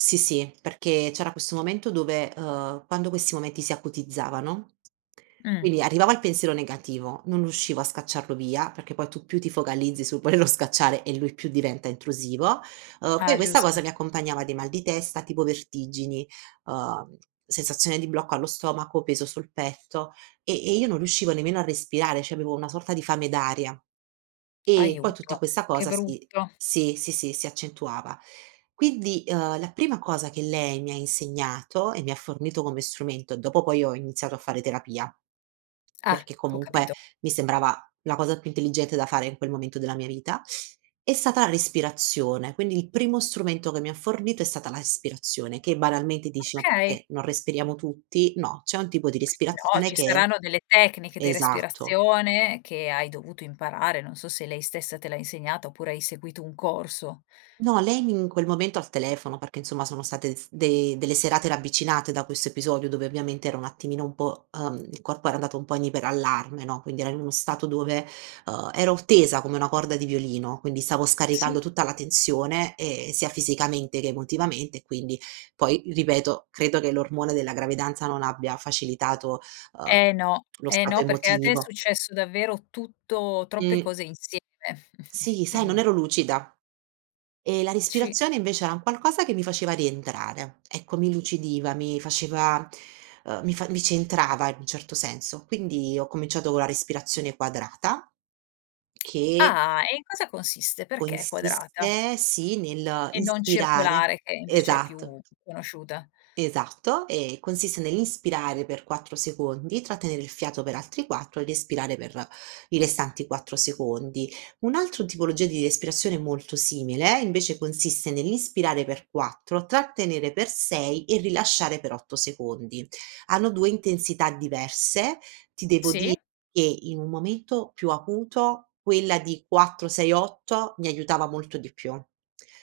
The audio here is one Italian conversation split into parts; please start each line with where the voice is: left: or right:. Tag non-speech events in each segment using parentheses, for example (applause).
right: Sì sì, perché c'era questo momento dove, uhm, quando questi momenti si acutizzavano
left: Mh.
right: quindi arrivava il pensiero negativo, non riuscivo a scacciarlo via, perché poi tu più ti focalizzi sul volerlo scacciare e lui più diventa intrusivo, uhm, poi
left: Ah,
right: questa cosa
left: giusto.
right: mi accompagnava di mal di testa, tipo vertigini, uhm, sensazione di blocco allo stomaco, peso sul petto, ehm, e e io non riuscivo nemmeno a respirare, c'avevo una sorta di fame d'aria. E poi
left: Aiuto.
right: tutta questa
left: Che
right: cosa si
left: brutto.
right: sì, sì, si accentuava. Quindi, ehm, la prima cosa che lei mi ha insegnato e mi ha fornito come strumento dopo poi ho iniziato a fare terapia,
left: Ah,
right: perché
left: ho
right: comunque
left: capito.
right: mi sembrava la cosa più intelligente da fare in quel momento della mia vita, è stata la respirazione. Quindi il primo strumento che mi ha fornito è stata la respirazione, che banalmente dici: "Ma
left: Okay.
right: perché non respiriamo tutti?" No, c'è un tipo di
left: No,
right: respirazione
left: ci
right: che
left: saranno delle tecniche di
right: esatto.
left: respirazione che hai dovuto imparare, non so se lei stessa te l'ha insegnata, oppure hai seguito un corso.
right: No, lei mi in quel momento al telefono, perché insomma sono state s de delle serate ravvicinate da questo episodio dove ovviamente era un attimino un po', uhm il corpo era andato un po' in iperallarme, no, quindi era in uno stato dove, uhm ero tesa come una corda di violino, quindi stavo
left: Sì.
right: scaricando tutta la tensione, ehm, sia fisicamente che emotivamente e quindi poi ripeto credo che l'ormone della gravidanza non abbia facilitato, uhm,
left: Eh no,
right: lo
left: eh
right: stato
left: no, perché a te è
right: emotivo.
left: successo davvero tutto troppe
right: Mh.
left: cose insieme (chuckles) e
right: Sì, sai, non
left: quindi
right: ero lucida. Ehm, la
left: Ci
right: respirazione invece era un qualcosa che mi faceva rientrare. Ecco, mi lucidiva, mi faceva, uhm, mi fa mi centrava in un certo senso. Quindi ho cominciato con la respirazione quadrata che
left: Ah e in cosa consiste? Perché è quadrata?
right: consiste sì
left: E non
right: nell'inspirare
left: circolare, che invece è
right: esatto.
left: più conosciuta?
right: Esatto, ehm, consiste nell'inspirare per 4 secondi, trattenere il fiato per altri 4 ed espirare per i restanti 4 secondi. Un'altro tipologia di respirazione molto simile invece consiste nell'inspirare per 4 trattenere per 6 e rilasciare per 8 secondi. Hanno 2 intensità diverse, ti devo di
left: Sì.
right: che in un momento più acuto quella di 4, 6, 8 mi aiutava molto di più,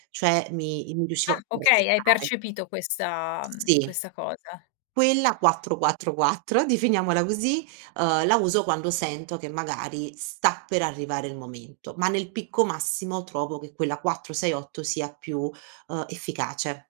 right: cioè mi im riuscivo
left: Ah
right: più a
left: okay, hai
right: resettare.
left: percepito questa, mhmm,
right: Sì.
left: questa cosa.
right: Quella 4, 4, 4, definiamola così, uhm, la uso quando sento che magari sta per arrivare il momento, ma nel picco massimo trovo che quella 4 6 8 sia più, uhm, efficace.